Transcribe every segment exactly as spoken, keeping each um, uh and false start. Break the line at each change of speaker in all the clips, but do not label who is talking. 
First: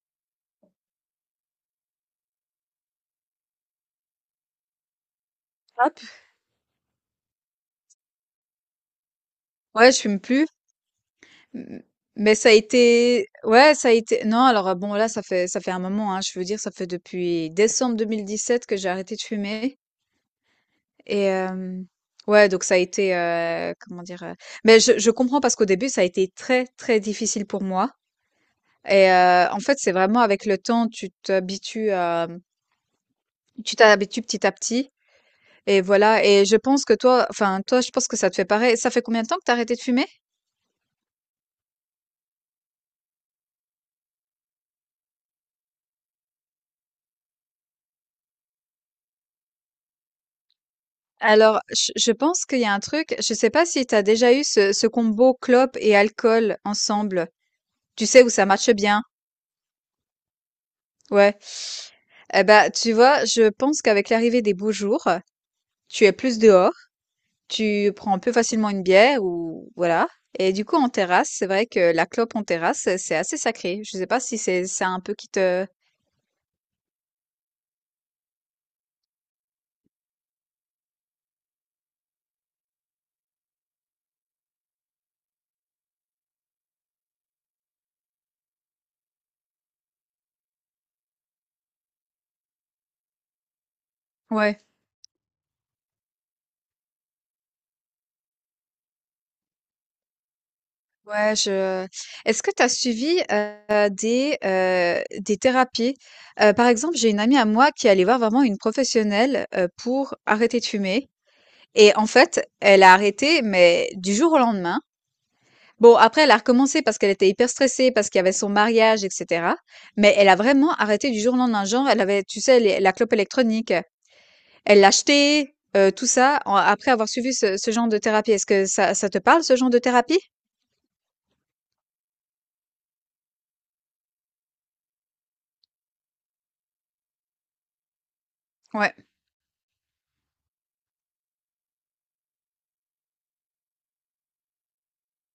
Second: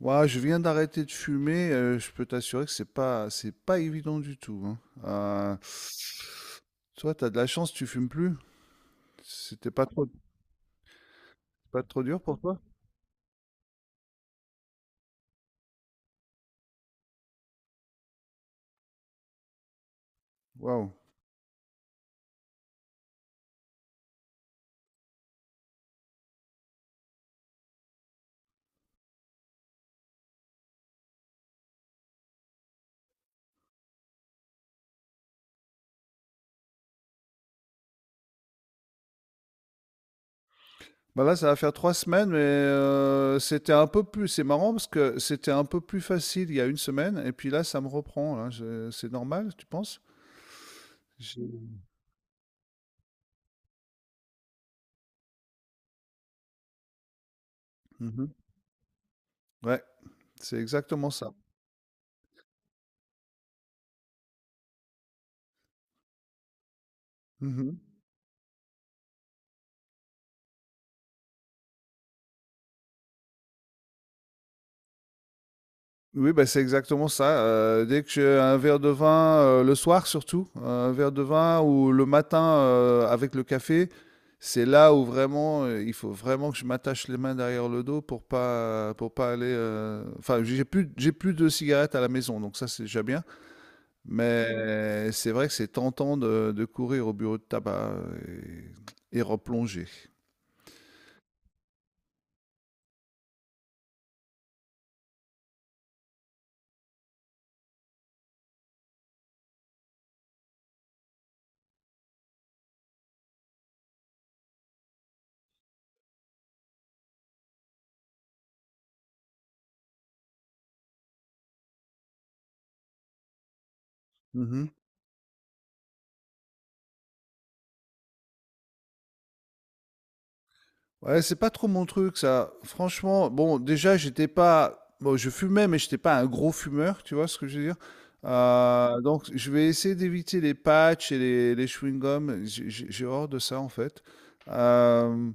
Ouais, je viens d'arrêter de fumer, euh, je peux t'assurer que c'est pas c'est pas évident du tout, hein. Euh,
Hop,
Toi, t'as de la chance, tu fumes plus. C'était pas
ouais, je
trop
fume plus,
Pas
m
trop dur
mais
pour
ça a
toi?
été, ouais, ça a été non. Alors, heu, bon, là, ça fait ça fait un moment, hein. Je veux dire, ça fait depuis décembre deux mille dix-sept que j'ai arrêté de fumer.
Waouh.
Et hem, ouais, donc ça a été, heu, comment dire, heu? Mais je je comprends parce qu'au début, ça a été très, très difficile pour moi. Et heu, en fait, c'est vraiment avec le temps, tu t'habitues à tu t'habitues petit à petit. Et voilà, et je pense que toi, enfin, toi, je pense que ça te fait pareil. Ça fait combien de temps que t'as arrêté de fumer?
Bah là, ça va faire trois semaines, mais euh, c'était un peu plus. C'est marrant parce que c'était un peu plus facile il y a une semaine, et puis là, ça me reprend. Là. Je- C'est normal, tu penses?
Alors,
J'ai-
je je pense qu'il y a un truc. Je sais pas si tu as déjà eu ce ce combo clope et alcool ensemble. Tu sais, où
Mhm.
ça marche bien?
Ouais, c'est exactement ça.
Ouais. Eh ben, tu vois, je pense qu'avec l'arrivée des beaux jours, tu es plus dehors, tu prends plus facilement une bière ou voilà. Et du coup, en terrasse, c'est vrai que la clope en terrasse, c'est assez sacré. Je sais pas si c'est ça un peu qui te...
Oui, bah, c'est exactement ça, heu, dès que j'ai un verre de vin, heu, le soir surtout, un verre de vin ou le matin, heu, avec le café, c'est là où vraiment, heu, il faut vraiment que je m'attache les mains derrière le dos pour pas pour pas aller, heu enfin j'ai plus j'ai plus de cigarettes à la maison, donc ça c'est déjà bien,
Ouais,
mais c'est vrai que c'est tentant de de courir au bureau de tabac et et replonger.
ouais, je est-ce que tu as suivi, heu, des, heu, des thérapies? Heu, par exemple, j'ai une amie à moi qui est allée voir vraiment une professionnelle, heu, pour arrêter de fumer. Et en fait, elle a arrêté, mais du jour au lendemain. Bon, après, elle a recommencé parce qu'elle était hyper stressée, parce qu'il y avait son mariage, et cetera. Mais elle a vraiment arrêté du jour au lendemain. Genre, elle avait, tu sais, les- la clope électronique,
Mmh.
elle l'a achetée, euh, tout ça, en- après avoir suivi ce, ce genre de thérapie. Est-ce que ça, ça te parle, ce genre de thérapie?
Ouais, c'est pas trop mon truc ça. Franchement, bon, déjà, j'étais pas. Bon, je fumais, mais j'étais pas un gros fumeur, tu vois ce que je veux dire?
Ouais.
Euh, donc, je vais essayer d'éviter les patchs et les, les chewing-gums. J'ai j'ai- j'ai horreur de ça, en fait. Euh,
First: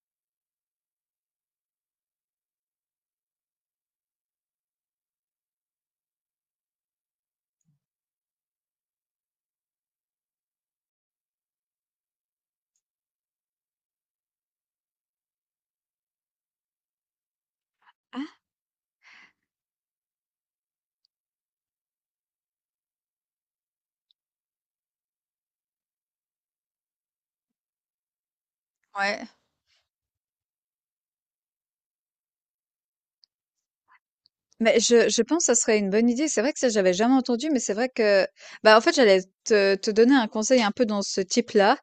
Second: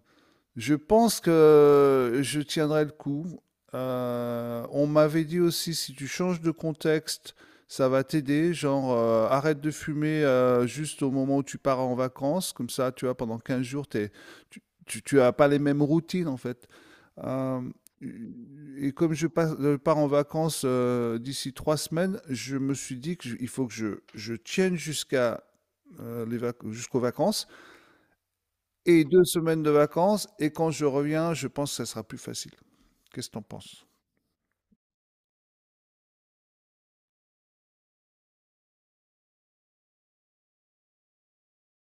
je pense que je tiendrai le coup. Euh, on m'avait dit aussi, si tu changes de contexte, ça va t'aider. Genre, euh, arrête de fumer euh, juste au moment où tu pars en vacances. Comme ça, tu vois, pendant quinze jours, t'es- tu, tu, tu as pas les mêmes routines, en fait. Euh,
Ah,
et comme je, passe- je pars en vacances euh, d'ici trois semaines, je me suis dit qu'il faut que je, je tienne jusqu'à euh, les vac- jusqu'aux vacances et deux
ouais.
semaines de vacances et quand je reviens, je pense que ça sera plus facile. Qu'est-ce que tu penses?
Mais je je pense que ça serait une bonne idée. C'est vrai que ça, j'avais jamais entendu, mais c'est vrai que, bah, en fait, j'allais te te donner un conseil un peu dans ce type-là.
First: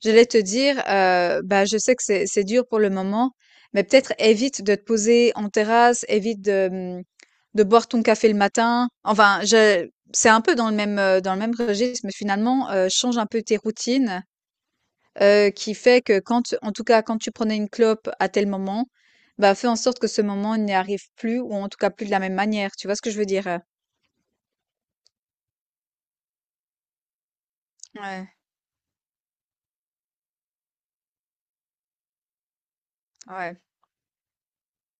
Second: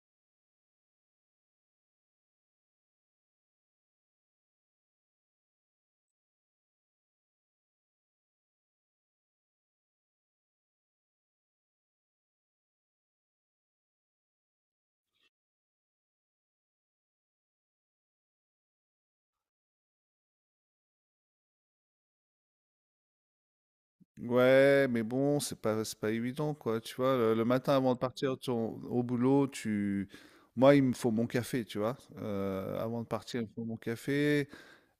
J'allais te dire, heu, bah, je sais que c'est c'est dur pour le moment, mais peut-être évite de te poser en terrasse, évite de, mmh, de boire ton café le matin. Enfin, je c'est un peu dans le même, heu, dans le même registre, mais finalement, heu, change un peu tes routines. Heu, qui fait que quand tu- en tout cas, quand tu prenais une clope à tel moment, bah, fais en sorte que ce moment n'y arrive plus ou en tout cas plus de la même manière. Tu vois ce que je veux dire, heu?
Ouais, mais bon, c'est pas, c'est pas évident, quoi. Tu vois, le, le matin avant de
Ouais,
partir ton- au boulot, tu... Moi, il me faut mon café, tu vois. Euh, avant de partir, il me
ouais,
faut mon café.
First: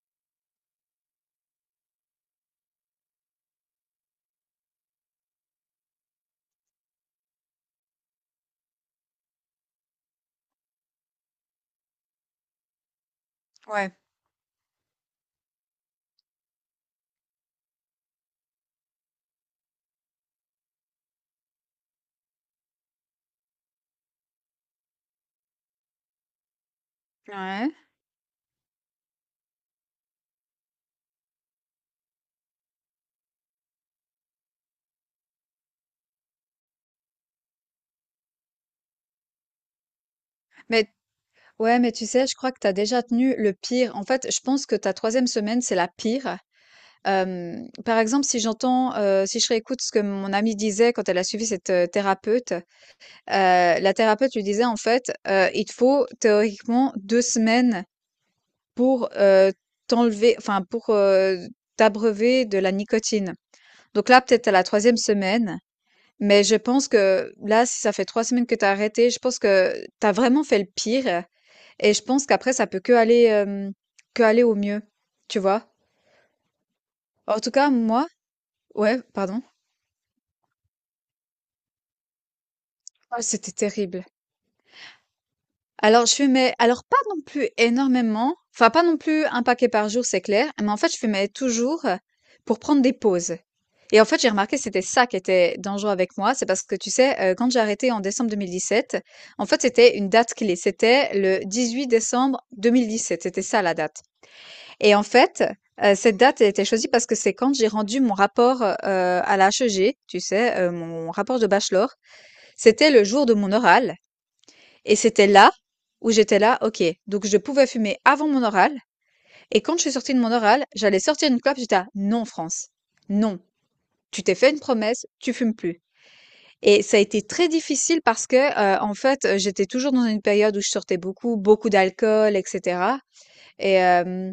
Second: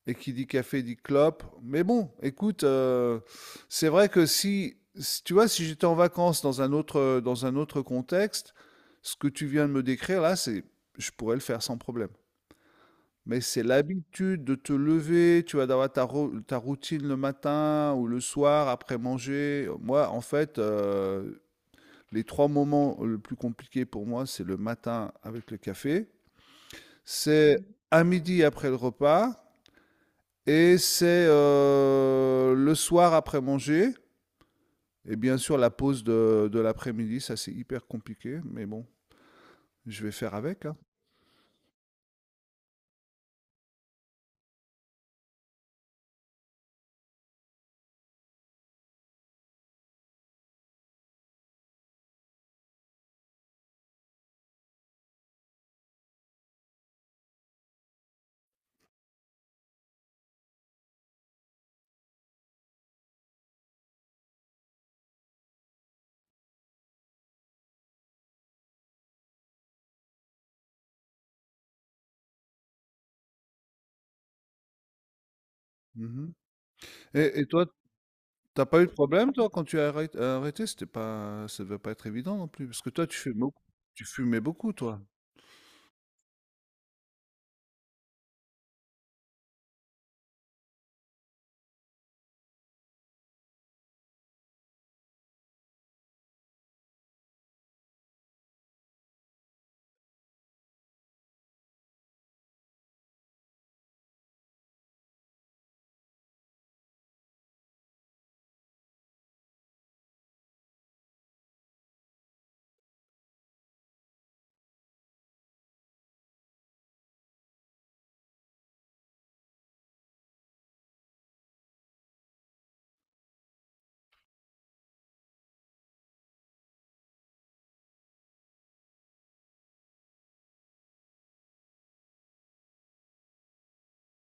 Et qui dit café dit clope. Mais bon, écoute, euh, c'est vrai que si, si- tu vois, si j'étais en vacances dans un autre, dans un autre contexte, ce que tu viens de me décrire là, c'est, je pourrais le faire sans problème. Mais c'est
ouais,
l'habitude de te lever, tu vas d'avoir ta, ro- ta routine le matin ou le soir après manger. Moi, en fait, euh, les trois moments le plus compliqués pour moi, c'est le matin avec le café, c'est Mhm.
ouais.
À midi après le repas et c'est euh, le soir après manger. Et bien sûr, la pause de, de l'après-midi, ça c'est hyper compliqué, mais bon, je vais faire avec, hein.
Mais ouais, mais tu sais, je crois que tu as déjà tenu le pire. En fait, je pense que ta troisième semaine, c'est la pire. Hem, par exemple, si j'entends, heu, si je réécoute ce que mon amie disait quand elle a suivi cette, heu, thérapeute, heu, la thérapeute lui disait en fait, heu: «Il te faut théoriquement deux semaines pour, heu, t'enlever, enfin pour, heu, t'abreuver de la nicotine. Donc là, peut-être à la troisième semaine, mais je pense que là, si ça fait trois semaines que t'as arrêté, je pense que t'as vraiment fait le pire, et je pense qu'après ça peut que qu'aller, que aller au mieux, tu vois?
Mhm.
En
Et, et
tout
toi,
cas, moi.
t'as pas eu de
Ouais,
problème,
pardon?
toi, quand tu as arrêt- arrêté, c'était pas, ça devait pas être évident non plus, parce que toi, tu
Oh,
fumais
c'était
beaucoup,
terrible.
tu fumais beaucoup, toi.
Alors je fumais alors pas non plus énormément, enfin pas non plus un paquet par jour, c'est clair, mais en fait je fumais toujours, heu, pour prendre des pauses. Et en fait j'ai remarqué que c'était ça qui était dangereux avec moi, c'est parce que tu sais, heu, quand j'ai arrêté en décembre deux mille dix-sept, en fait c'était une date clé, c'était le dix-huit décembre deux mille dix-sept, c'était ça la date. Et en fait, heu, cette date, elle a été choisie parce que c'est quand j'ai rendu mon rapport, heu, à la H E G, tu sais, heu, mon rapport de bachelor, c'était le jour de mon oral et c'était là où j'étais là, OK, donc je pouvais fumer avant mon oral. Et quand je suis sortie de mon oral, j'allais sortir une clope. J'étais là, non, France, non. Tu t'es fait une promesse, tu fumes plus. Et ça a été très difficile parce que, euh, en fait, euh, j'étais toujours dans une période où je sortais beaucoup, beaucoup d'alcool, et cetera. Et euh,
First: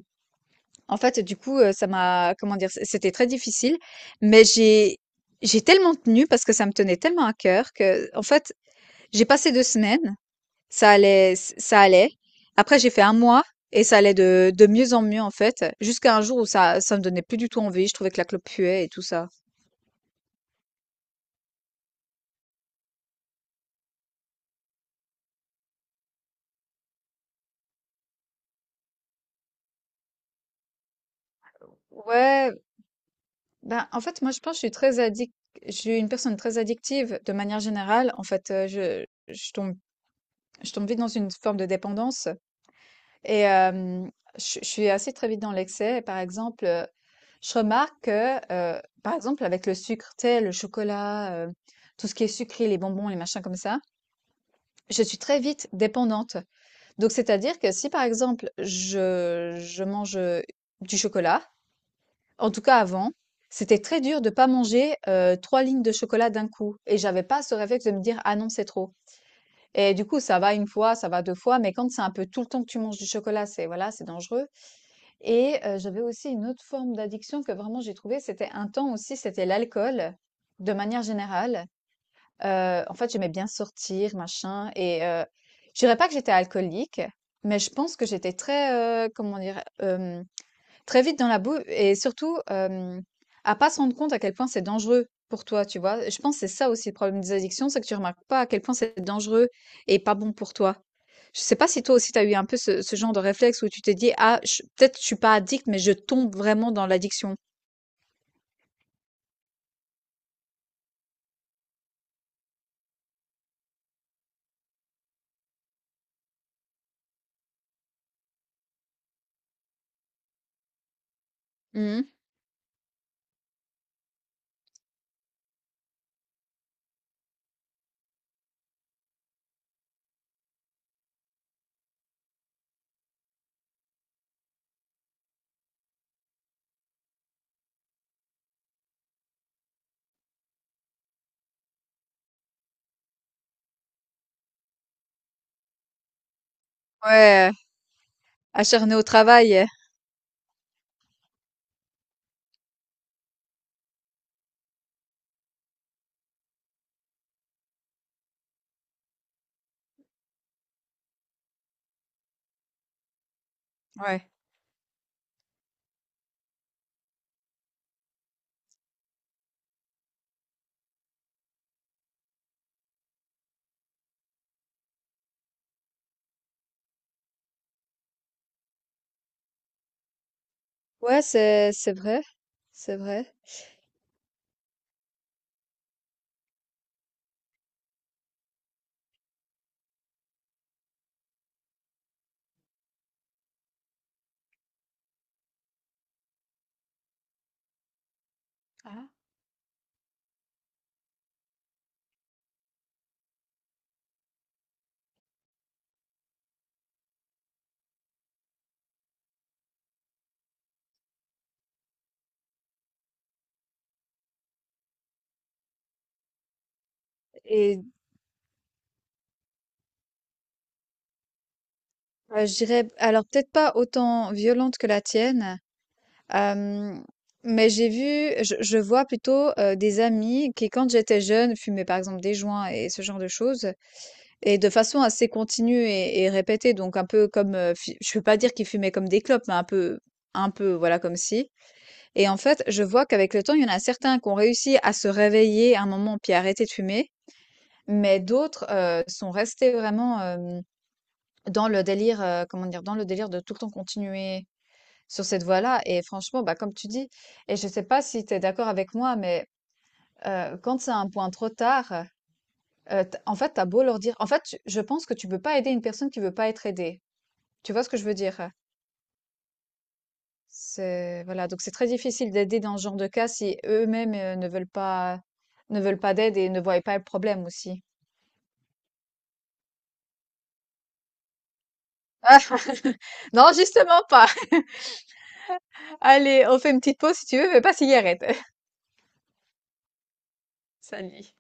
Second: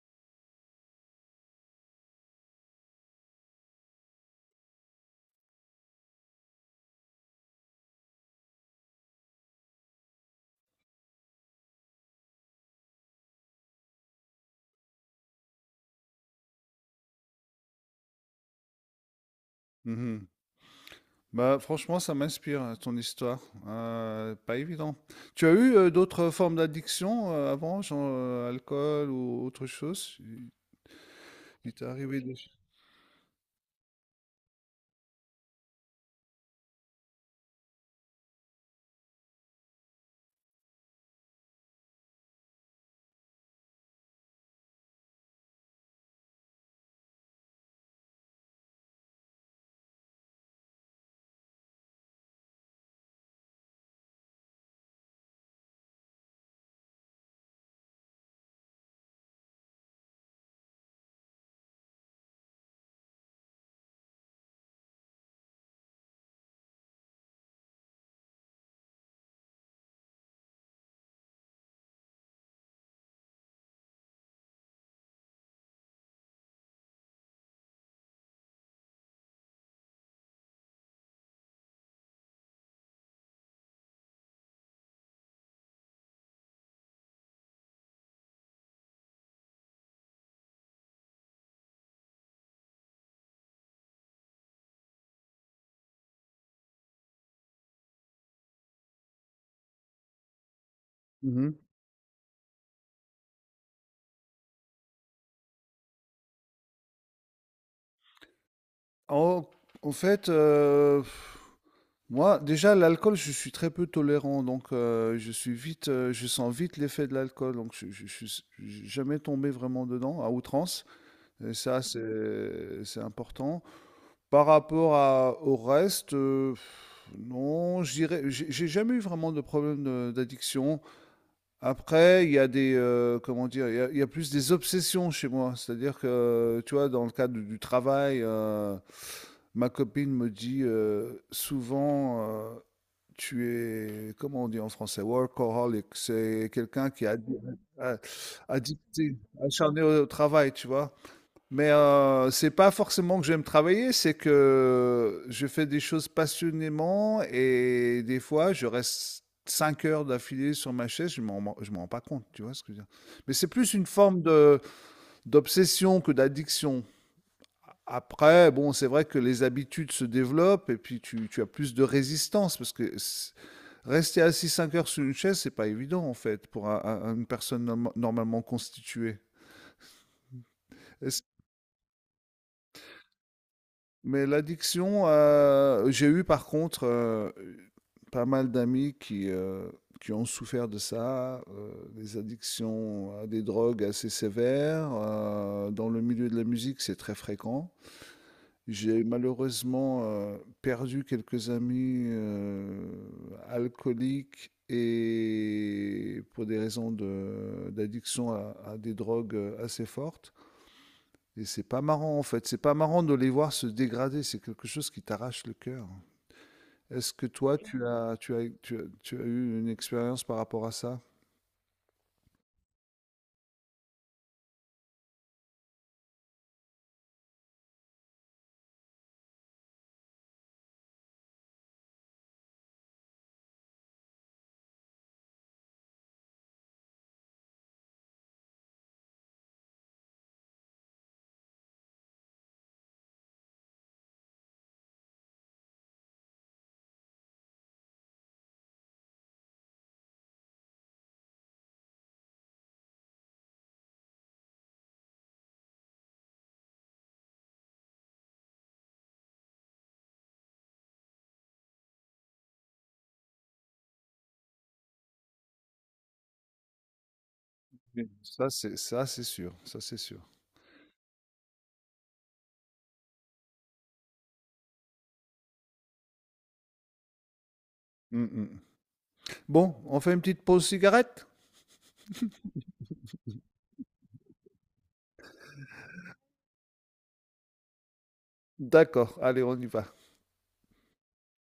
en fait, du coup, euh, ça m'a, comment dire, c- c'était très difficile. Mais j'ai, j'ai tellement tenu parce que ça me tenait tellement à cœur que, en fait, j'ai passé deux semaines. Ça allait, ç ça allait. Après, j'ai fait un mois et ça allait de de mieux en mieux, en fait, jusqu'à un jour où ça ça me donnait plus du tout envie. Je trouvais que la clope puait et tout ça.
Mhm. Bah, franchement, ça m'inspire, hein, ton histoire. Euh, pas évident. Tu as eu euh, d'autres formes d'addiction euh, avant, genre euh, alcool ou autre chose? Il il t'est arrivé des...
Ouais, ben, en fait, moi, je pense que je suis très addict. Je suis une personne très addictive de manière générale. En fait, heu, je je tombe je tombe vite dans une forme de dépendance. Et euh, je, je suis assez très vite dans l'excès. Et par exemple, euh, je remarque que, euh, par exemple, avec le sucre, tu sais, le chocolat, euh, tout ce qui est sucré, les bonbons, les machins comme ça, je suis très vite dépendante. Donc, c'est-à-dire que si, par exemple, je, je mange, euh, du chocolat, en tout cas avant, c'était très dur de pas manger, euh, trois lignes de chocolat d'un coup. Et j'avais pas ce réflexe de me dire, ah non, c'est trop. Et du coup, ça va une fois, ça va deux fois, mais quand c'est un peu tout le temps que tu manges du chocolat, c'est voilà, c'est dangereux. Et heu, j'avais aussi une autre forme d'addiction que vraiment j'ai trouvée, c'était un temps aussi, c'était l'alcool, de manière générale. Heu, en fait, j'aimais bien sortir, machin et heu, je dirais pas que j'étais alcoolique, mais je pense que j'étais très, heu, comment dire? Hem Très vite dans la boue et surtout, hem, à pas se rendre compte à quel point c'est dangereux pour toi, tu vois? Je pense que c'est ça aussi le problème des addictions, c'est que tu remarques pas à quel point c'est dangereux et pas bon pour toi. Je sais pas si toi aussi tu as eu un peu ce ce genre de réflexe où tu t'es dit: «Ah ch peut-être je suis pas addict, mais je tombe vraiment dans l'addiction».
En, En fait, euh, moi, déjà, l'alcool, je suis très peu tolérant, donc euh, je suis vite, euh, je sens vite l'effet de l'alcool, donc je, je, je suis jamais tombé vraiment dedans à outrance. Et ça,
Mmh.
c'est c'est important. Par rapport à, au reste, euh, non, je dirais, j'ai j'ai jamais eu vraiment de problème de- d'addiction. Après, il y a des, heu, comment dire? Il y a il y a plus des obsessions chez moi. C'est-à-dire que, euh, tu vois, dans le cadre du travail, heu, ma copine me dit, heu, souvent, heu: «Tu es» comment on dit en français? Workaholic. C'est quelqu'un qui est addi
Ouais, heu,
a
acharné au
addicté,
travail.
acharné au travail, tu vois? Mais euh, c'est pas forcément que j'aime travailler, c'est que je fais des choses passionnément et des fois je reste cinq heures d'affilée sur ma chaise, je m'en je m'en rends pas compte, tu vois ce que je veux dire? Mais c'est plus une forme
Ouais.
de d'obsession que d'addiction. Après, bon, c'est vrai que les habitudes se développent et puis tu, tu as plus de résistance parce que s- rester assis cinq heures sur une chaise, c'est pas évident en fait pour un- un- une personne norm- normalement constituée.
Ouais, c'est c'est vrai, c'est vrai.
Mais l'addiction, heu, j'ai eu par contre, heu, pas mal d'amis qui, heu, qui ont souffert de ça, heu, des addictions à des drogues assez sévères, heu, dans le milieu de la musique, c'est très fréquent. J'ai
Ah.
malheureusement, heu, perdu quelques amis, heu, alcooliques et pour des raisons de d'addiction à à des drogues, assez fortes. Et c'est pas marrant en fait, c'est pas marrant de les voir se dégrader, c'est quelque chose qui t'arrache le cœur. Est-ce que toi,
Et
tu as, tu as, tu as, tu as eu une expérience par rapport à ça?
bah, je dirais alors peut-être pas autant violente que la tienne, hem, mais j'ai vu, je je vois plutôt, heu, des amis qui quand j'étais jeune fumaient par exemple des joints et ce genre de choses et de façon assez continue et et répétée, donc un peu comme, heu, fi je veux pas dire qu'ils fumaient comme des clopes, mais un peu un peu voilà comme si. Et en fait, je vois qu'avec le temps, il y en a certains qui ont réussi à se réveiller à un moment, puis à arrêter de fumer, mais d'autres, heu, sont restés vraiment, hem, dans le délire, heu, comment dire? Dans le délire de tout le temps continuer sur cette voie-là, et franchement, bah, comme tu dis, et je sais pas si tu es d'accord avec moi, mais, heu, quand c'est un point trop tard, heu, t en fait, t'as beau leur dire, en fait, tu je pense que tu peux pas aider une personne qui veut pas être aidée. Tu vois ce que je
Oui.
veux
Ça,
dire?
c'est ça, c'est sûr, ça, c'est sûr.
C'est voilà, donc c'est très difficile d'aider dans ce genre de cas si eux-mêmes, heu, ne veulent pas ne veulent pas d'aide et ne voient pas le problème aussi.
Mm, mm. Bon, on fait une petite pause cigarette?
Ah! Non, justement pas. Allez, on fait une petite pause si tu veux, mais pas de cigarette.
D'accord, allez, on y va.
Salut.